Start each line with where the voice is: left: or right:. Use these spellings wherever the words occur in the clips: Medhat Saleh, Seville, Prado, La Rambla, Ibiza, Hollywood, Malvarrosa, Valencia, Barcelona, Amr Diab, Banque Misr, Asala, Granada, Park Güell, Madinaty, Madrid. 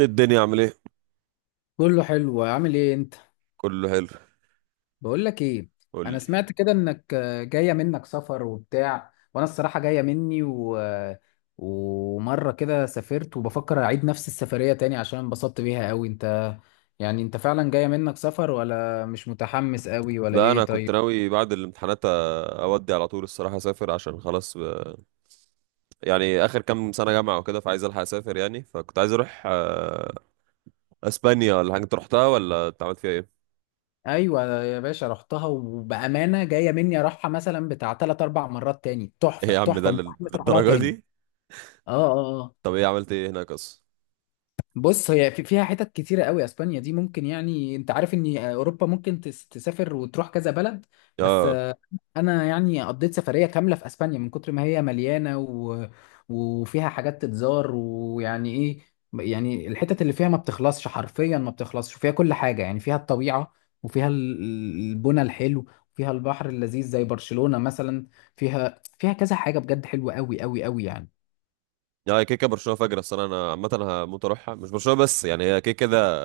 right: الدنيا عامل ايه؟
left: كله حلو، عامل ايه انت؟
right: كله حلو.
left: بقول لك ايه،
right: قول
left: انا
right: لي.
left: سمعت كده انك جايه منك سفر وبتاع، وانا الصراحه جايه مني و... آه، ومره كده سافرت وبفكر اعيد نفس السفريه تاني عشان انبسطت بيها قوي. انت يعني انت فعلا جايه منك سفر ولا مش متحمس قوي ولا
right: ده انا
left: ايه؟
right: كنت
left: طيب.
right: ناوي بعد الامتحانات اودي على طول الصراحه، اسافر عشان خلاص. يعني اخر كام سنه جامعه وكده، فعايز الحق اسافر يعني. فكنت عايز اروح اسبانيا ولا حاجه. انت رحتها ولا أنت عملت فيها ايه؟
left: ايوه يا باشا، رحتها وبامانه جايه مني اروحها مثلا بتاع 3 4 مرات تاني،
right: ايه
left: تحفه
right: يا عم، ده
left: تحفه ومتحمس اروح لها
right: للدرجه
left: تاني.
right: دي؟
left: اه.
right: طب ايه، عملت ايه هناك اصلا؟
left: بص، هي فيها حتت كتيرة قوي، اسبانيا دي ممكن، يعني انت عارف ان اوروبا ممكن تسافر وتروح كذا بلد، بس
right: اه،
left: انا يعني قضيت سفرية كاملة في اسبانيا من كتر ما هي مليانة وفيها حاجات تتزار، ويعني ايه، يعني الحتت اللي فيها ما بتخلصش، حرفيا ما بتخلصش، وفيها كل حاجة، يعني فيها الطبيعة وفيها البنى الحلو، فيها البحر اللذيذ زي برشلونة مثلا، فيها كذا حاجة بجد حلوة قوي قوي قوي يعني.
right: يا كيكه برشلونه فجر السنه انا عامه. هموت اروحها، مش برشلونه بس يعني هي كيكه ده،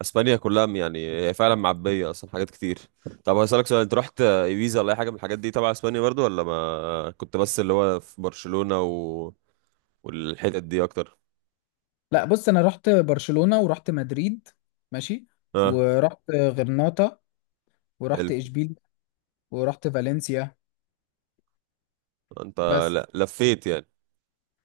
right: اسبانيا كلها يعني. هي فعلا معبيه اصلا حاجات كتير. طب هسألك سؤال، انت رحت ايبيزا ولا اي حاجه من الحاجات دي تبع اسبانيا برضو، ولا ما كنت بس اللي هو في برشلونه والحتت دي اكتر؟
left: لا بص، انا رحت برشلونة ورحت مدريد. ماشي.
right: اه.
left: ورحت غرناطة ورحت
right: حلو.
left: اشبيل ورحت فالنسيا
right: انت
left: بس.
right: لا، لفيت يعني.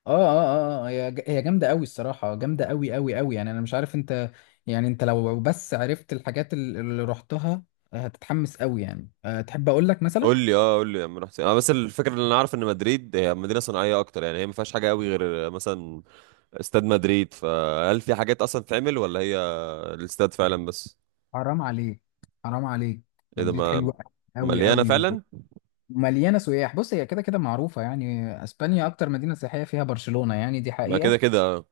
left: اه، هي جامدة قوي الصراحة، جامدة قوي قوي قوي يعني. انا مش عارف انت، يعني انت لو بس عرفت الحاجات اللي رحتها هتتحمس قوي يعني. أه تحب اقول لك مثلا؟
right: قول لي، اه، قول لي يا عم رحت فين. انا بس الفكره، اللي انا عارف ان مدريد هي مدينه صناعيه اكتر يعني. هي ما فيهاش حاجه قوي غير مثلا استاد مدريد، فهل في حاجات اصلا تعمل ولا هي الاستاد فعلا بس؟
left: حرام عليك، حرام عليك،
right: ايه ده،
left: مدريد
right: ما
left: حلوة قوي
right: مليانه
left: قوي،
right: فعلا؟
left: ومليانة سياح. بص هي كده كده معروفة، يعني اسبانيا اكتر مدينة سياحية فيها برشلونة، يعني دي
right: ما كده
left: حقيقة.
right: كده آه.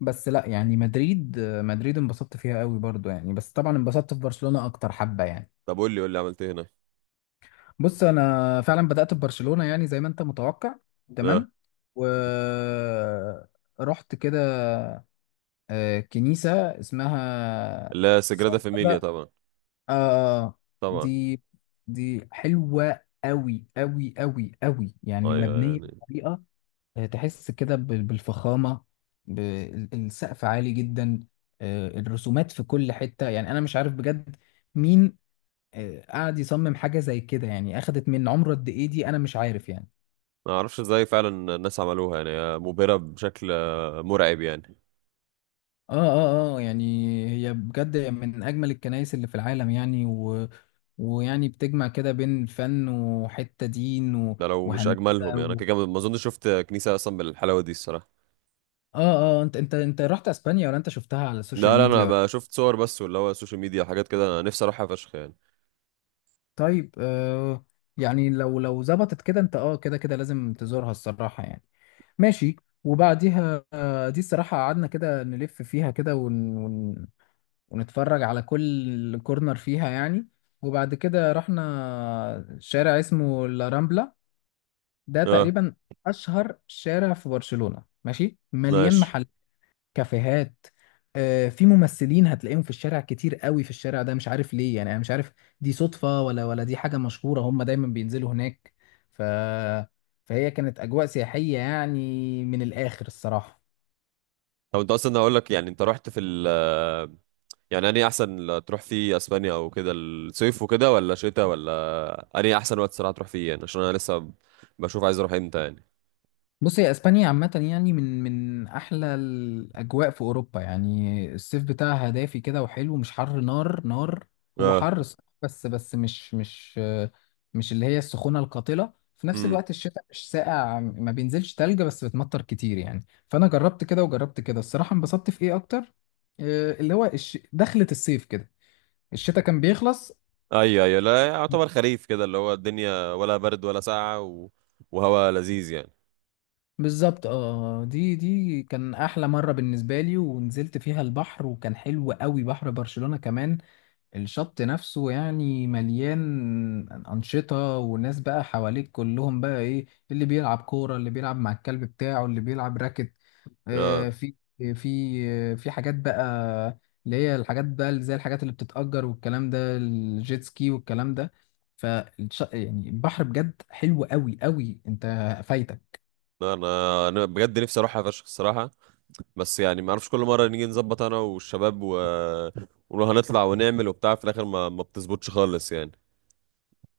left: بس لا يعني مدريد، مدريد انبسطت فيها قوي برضو يعني، بس طبعا انبسطت في برشلونة اكتر حبة يعني.
right: طب قول لي، قول لي عملت ايه
left: بص انا فعلا بدأت ببرشلونة يعني زي ما انت متوقع.
right: هنا.
left: تمام. و رحت كده كنيسة اسمها
right: لا سجرادة
left: سانتا،
right: فاميليا طبعا.
left: آه آه،
right: طبعا.
left: دي، دي حلوة قوي قوي قوي قوي يعني،
right: ايوه
left: مبنية
right: يعني.
left: بطريقة، تحس كده بالفخامة، السقف عالي جدا، الرسومات في كل حتة، يعني أنا مش عارف بجد مين قعد يصمم حاجة زي كده، يعني أخدت من عمره قد إيه دي، أنا مش عارف يعني.
right: ما اعرفش ازاي فعلا الناس عملوها، يعني هي مبهرة بشكل مرعب يعني.
left: يعني هي بجد من أجمل الكنائس اللي في العالم يعني، ويعني بتجمع كده بين فن وحتة دين
right: ده لو مش
left: وهندسة
right: اجملهم يعني، انا
left: و...
right: كده كده ما اظنش شفت كنيسة اصلا بالحلاوة دي الصراحة.
left: آه آه أنت رحت أسبانيا ولا أنت شفتها على السوشيال
right: لا لا، انا
left: ميديا؟
right: بقى شفت صور بس، واللي هو السوشيال ميديا حاجات كده، انا نفسي اروحها فشخ يعني.
left: طيب. يعني لو ظبطت كده انت، اه كده كده لازم تزورها الصراحة يعني. ماشي. وبعديها دي الصراحة قعدنا كده نلف فيها كده ونتفرج على كل كورنر فيها يعني. وبعد كده رحنا شارع اسمه لا رامبلا، ده
right: اه.
left: تقريبا أشهر شارع في برشلونة. ماشي. مليان
right: ماشي.
left: محلات، كافيهات، في ممثلين هتلاقيهم في الشارع كتير قوي في الشارع ده، مش عارف ليه يعني، انا مش عارف دي صدفة ولا دي حاجة مشهورة هم دايما بينزلوا هناك. ف... فهي كانت أجواء سياحية يعني من الآخر الصراحة.
right: طب انت اصلا هقول لك، يعني انت رحت في ال يعني انهي احسن تروح فيه اسبانيا، او كده، الصيف وكده ولا شتاء، ولا انهي احسن وقت صراحة تروح فيه يعني؟ عشان انا لسه بشوف عايز اروح امتى يعني.
left: بص هي اسبانيا عامة يعني من احلى الاجواء في اوروبا يعني، الصيف بتاعها دافي كده وحلو، مش حر نار نار، هو
right: اه.
left: حر صح بس مش اللي هي السخونة القاتلة. في نفس الوقت الشتاء مش ساقع، ما بينزلش تلج، بس بتمطر كتير يعني. فانا جربت كده وجربت كده الصراحة، انبسطت في ايه اكتر، اللي هو دخلة الصيف كده، الشتاء كان بيخلص.
right: ايوه ايوه، لا يعتبر خريف كده، اللي هو الدنيا ولا برد ولا ساقعه وهواء لذيذ يعني.
left: بالظبط. اه. دي، دي كان احلى مره بالنسبه لي، ونزلت فيها البحر وكان حلو قوي، بحر برشلونه كمان الشط نفسه يعني مليان انشطه، وناس بقى حواليك كلهم بقى، ايه اللي بيلعب كوره، اللي بيلعب مع الكلب بتاعه، اللي بيلعب راكت،
right: اه.
left: في في حاجات بقى، اللي هي الحاجات بقى اللي زي الحاجات اللي بتتأجر والكلام ده، الجيت سكي والكلام ده، فالش. يعني البحر بجد حلو قوي قوي. انت فايتك.
right: لا، انا بجد نفسي اروحها فشخ الصراحه. بس يعني ما اعرفش، كل مره نيجي نظبط انا والشباب ونروح، هنطلع ونعمل وبتاع، في الاخر ما بتظبطش خالص يعني.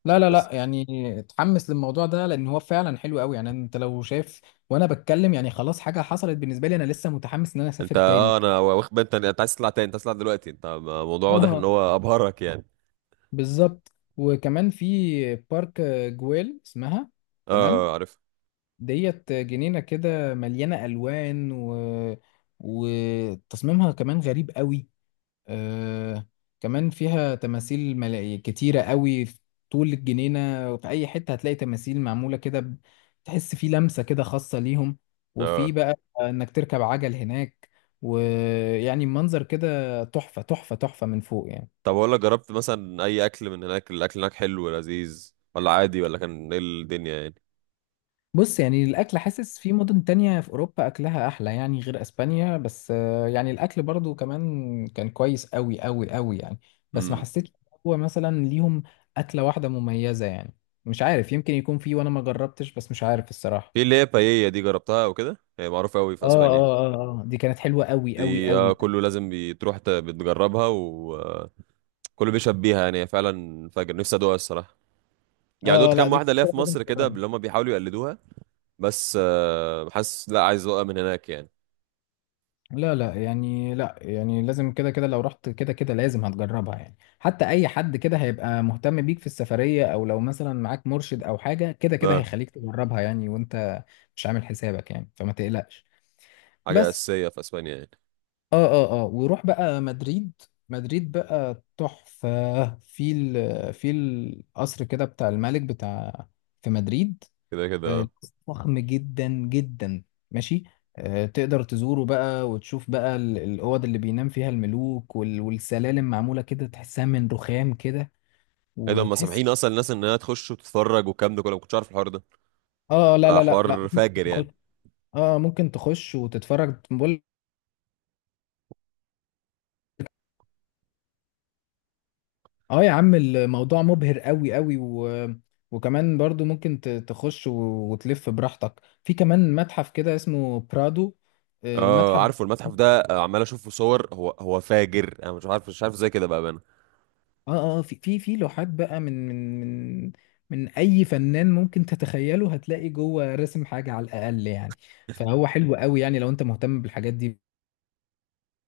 left: لا لا لا
right: بس.
left: يعني، اتحمس للموضوع ده لان هو فعلا حلو قوي يعني. انت لو شايف وانا بتكلم يعني خلاص حاجه حصلت بالنسبه لي، انا لسه متحمس ان انا
right: انت
left: اسافر
right: اه،
left: تاني.
right: انا واخد بالي، انت عايز تطلع تاني، انت عايز تطلع دلوقتي. انت الموضوع واضح ان
left: اه
right: هو ابهرك يعني.
left: بالظبط. وكمان في بارك جويل اسمها.
right: اه.
left: تمام.
right: عارف.
left: ديت جنينه كده مليانه الوان وتصميمها كمان غريب قوي آه كمان فيها تماثيل، ملاهي كتيرة قوي في طول الجنينة، وفي أي حتة هتلاقي تماثيل معمولة كده تحس في لمسة كده خاصة ليهم. وفي
right: اه.
left: بقى إنك تركب عجل هناك ويعني منظر كده تحفة تحفة تحفة من فوق يعني.
right: طب اقول لك، جربت مثلا اي اكل من هناك؟ الاكل هناك حلو ولذيذ، ولا عادي، ولا كان ايه الدنيا
left: بص يعني الأكل، حاسس في مدن تانية في أوروبا أكلها أحلى يعني غير أسبانيا، بس يعني الأكل برضو كمان كان كويس أوي أوي أوي يعني. بس ما
right: يعني؟
left: حسيتش هو مثلا ليهم أكلة واحدة مميزة يعني، مش عارف، يمكن يكون في وأنا ما جربتش، بس مش عارف
right: في
left: الصراحة.
right: اللي هي بايية دي، جربتها او كده؟ هي معروفة قوي في
left: اه
right: اسبانيا
left: اه اه اه دي كانت حلوة أوي أوي
right: دي.
left: أوي.
right: كله لازم بتروح بتجربها، وكله بيشهد بيها يعني. هي فعلا فجر نفسي ادوقها الصراحة يعني. دوت
left: اه، لا
right: كام
left: دي
right: واحدة
left: كنت
right: ليا في
left: لازم
right: مصر كده
left: تجربها.
right: اللي هم بيحاولوا يقلدوها بس. حاسس لا، عايز ادوقها من هناك يعني.
left: لا لا يعني، لا يعني لازم كده كده، لو رحت كده كده لازم هتجربها يعني، حتى اي حد كده هيبقى مهتم بيك في السفرية، او لو مثلا معاك مرشد او حاجة، كده كده
right: اه.
left: هيخليك تجربها يعني، وانت مش عامل حسابك يعني، فما تقلقش.
right: حاجة
left: بس.
right: أساسية في اسبانيا يعني.
left: اه، وروح بقى مدريد. مدريد بقى تحفة، في ال، في القصر كده بتاع الملك بتاع في مدريد،
right: كده كده.
left: آه،
right: اه.
left: فخم جدا جدا. ماشي. تقدر تزوره بقى وتشوف بقى الأوض اللي بينام فيها الملوك والسلالم معمولة كده، تحسها من رخام كده،
right: ايه ده، هم
left: وتحس.
right: سامحين اصلا الناس انها تخش وتتفرج والكلام ده كله؟ ما كنتش عارف الحوار ده.
left: اه، لا لا لا لا
right: حوار
left: ممكن
right: فاجر يعني.
left: تخش. اه ممكن تخش وتتفرج بقول. اه يا عم الموضوع مبهر قوي قوي، وكمان برضو ممكن تخش وتلف براحتك في كمان متحف كده اسمه برادو،
right: اه.
left: المتحف.
right: عارفه المتحف ده، عمال اشوف في صور. هو هو فاجر، انا مش عارف، مش عارف ازاي كده بقى.
left: اه في في لوحات بقى من من اي فنان ممكن تتخيله، هتلاقي جوه رسم حاجه على الاقل يعني، فهو حلو قوي يعني لو انت مهتم بالحاجات دي.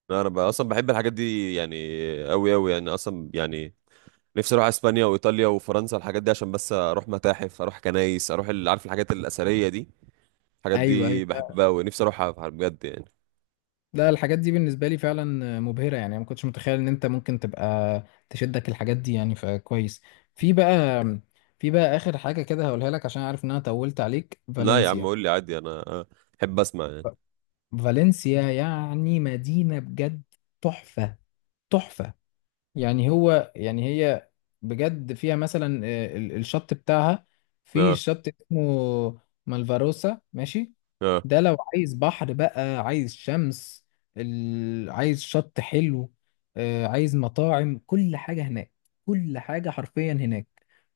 right: لا، انا بقى اصلا بحب الحاجات دي يعني، قوي قوي يعني اصلا يعني. نفسي اروح اسبانيا وايطاليا وفرنسا، الحاجات دي عشان بس اروح متاحف، اروح كنايس، اروح عارف الحاجات الاثريه دي. الحاجات
left: ايوه ايوه.
right: دي بحبها ونفسي اروحها بجد يعني.
left: لا لا، الحاجات دي بالنسبه لي فعلا مبهره يعني، ما كنتش متخيل ان انت ممكن تبقى تشدك الحاجات دي يعني، فكويس. في بقى، في بقى اخر حاجه كده هقولها لك عشان عارف ان انا طولت عليك،
right: لا يا عم،
left: فالنسيا.
right: قول لي عادي، انا احب اسمع يعني.
left: ف- فالنسيا يعني مدينه بجد تحفه تحفه، يعني هو يعني هي بجد فيها مثلا الشط بتاعها، في
right: اه
left: شط اسمه مالفاروسا. ماشي.
right: اه.
left: ده لو عايز بحر بقى، عايز شمس، عايز شط حلو، عايز مطاعم، كل حاجة هناك، كل حاجة حرفيا هناك.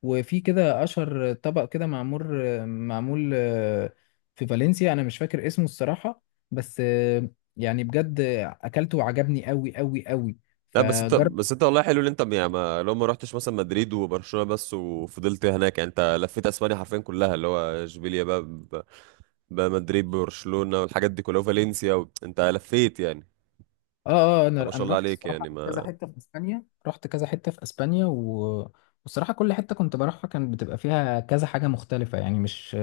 left: وفي كده أشهر طبق كده معمول، معمول في فالنسيا، أنا مش فاكر اسمه الصراحة، بس يعني بجد أكلته وعجبني أوي أوي أوي،
right: لا بس انت،
left: فجرب.
right: بس انت والله حلو ان انت يعني، ما لو ما رحتش مثلا مدريد وبرشلونه بس وفضلت هناك يعني، انت لفيت اسبانيا حرفيا كلها، اللي هو اشبيليا بقى بقى، مدريد، برشلونه والحاجات دي كلها، وفالنسيا انت لفيت يعني.
left: اه اه.
right: طب ما
left: انا
right: شاء
left: انا
right: الله
left: رحت
right: عليك يعني،
left: الصراحه كذا
right: ما.
left: حته في اسبانيا، رحت كذا حته في اسبانيا والصراحه كل حته كنت بروحها كان بتبقى فيها كذا حاجه مختلفه يعني، مش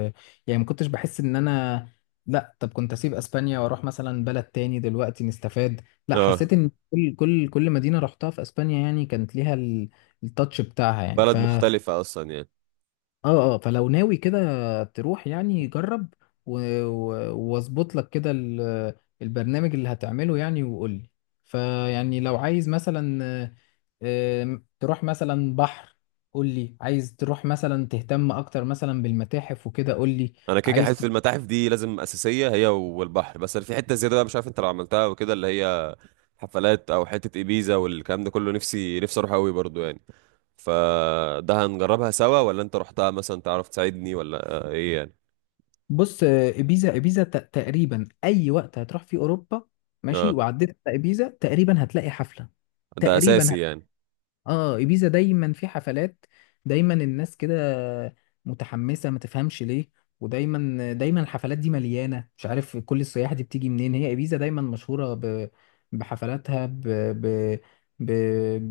left: يعني ما كنتش بحس ان انا، لا طب كنت اسيب اسبانيا واروح مثلا بلد تاني دلوقتي نستفاد. لا
right: اه.
left: حسيت ان كل مدينه رحتها في اسبانيا يعني كانت ليها التاتش بتاعها يعني.
right: بلد مختلفة أصلا يعني.
left: اه اه. فلو ناوي كده تروح، يعني جرب واظبط لك كده البرنامج اللي هتعمله يعني، وقول لي. فيعني لو عايز مثلا آه، آم، تروح مثلا بحر، قول لي. عايز تروح مثلا تهتم اكتر مثلا بالمتاحف وكده، قول لي.
right: أنا كده كده
left: عايز
right: حتة المتاحف دي لازم أساسية، هي والبحر. بس أنا في حتة زيادة بقى، مش عارف أنت لو عملتها وكده، اللي هي حفلات أو حتة إبيزا والكلام ده كله، نفسي نفسي أروح أوي برضو يعني. فده هنجربها سوا، ولا أنت رحتها مثلا تعرف تساعدني، ولا آه إيه يعني؟
left: بص ابيزا، تقريبا اي وقت هتروح في اوروبا. ماشي.
right: اه.
left: وعديت على ابيزا تقريبا هتلاقي حفلة،
right: ده
left: تقريبا.
right: أساسي يعني.
left: اه، ايبيزا دايما في حفلات، دايما الناس كده متحمسه، ما تفهمش ليه، ودايما دايما الحفلات دي مليانه، مش عارف كل السياح دي بتيجي منين، هي ايبيزا دايما مشهوره بحفلاتها، ب...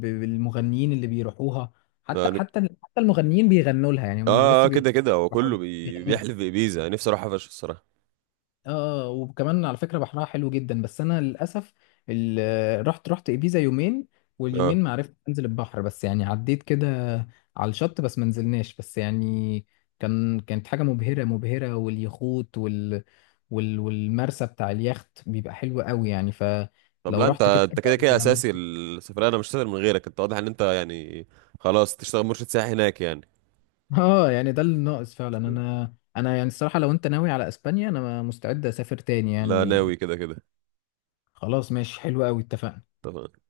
left: بالمغنيين اللي بيروحوها، حتى
right: آه ن-
left: حتى حتى المغنيين بيغنوا لها يعني، مش بس
right: كده
left: بيروحوا،
right: كده هو
left: بيروحوا
right: كله
left: لها، بيغنوا لها.
right: بيحلف بإبيزا. نفسي أروحها فشخ الصراحة.
left: اه وكمان على فكرة بحرها حلو جدا، بس انا للاسف رحت ابيزا يومين،
right: اه.
left: واليومين ما عرفتش انزل البحر، بس يعني عديت كده على الشط بس، ما نزلناش بس يعني، كان، كانت حاجة مبهرة مبهرة، واليخوت والمرسى بتاع اليخت بيبقى حلو قوي يعني،
right: طب
left: فلو
right: لا انت،
left: رحت كده
right: انت
left: كده
right: كده كده اساسي السفريه، انا مش هسافر من غيرك. انت واضح ان انت يعني خلاص تشتغل مرشد سياحي هناك يعني.
left: اه يعني ده اللي ناقص فعلا. انا يعني الصراحة لو انت ناوي على اسبانيا انا مستعد اسافر تاني
right: لا،
left: يعني.
right: ناوي كده كده.
left: خلاص ماشي، حلو قوي، اتفقنا.
right: طبعا.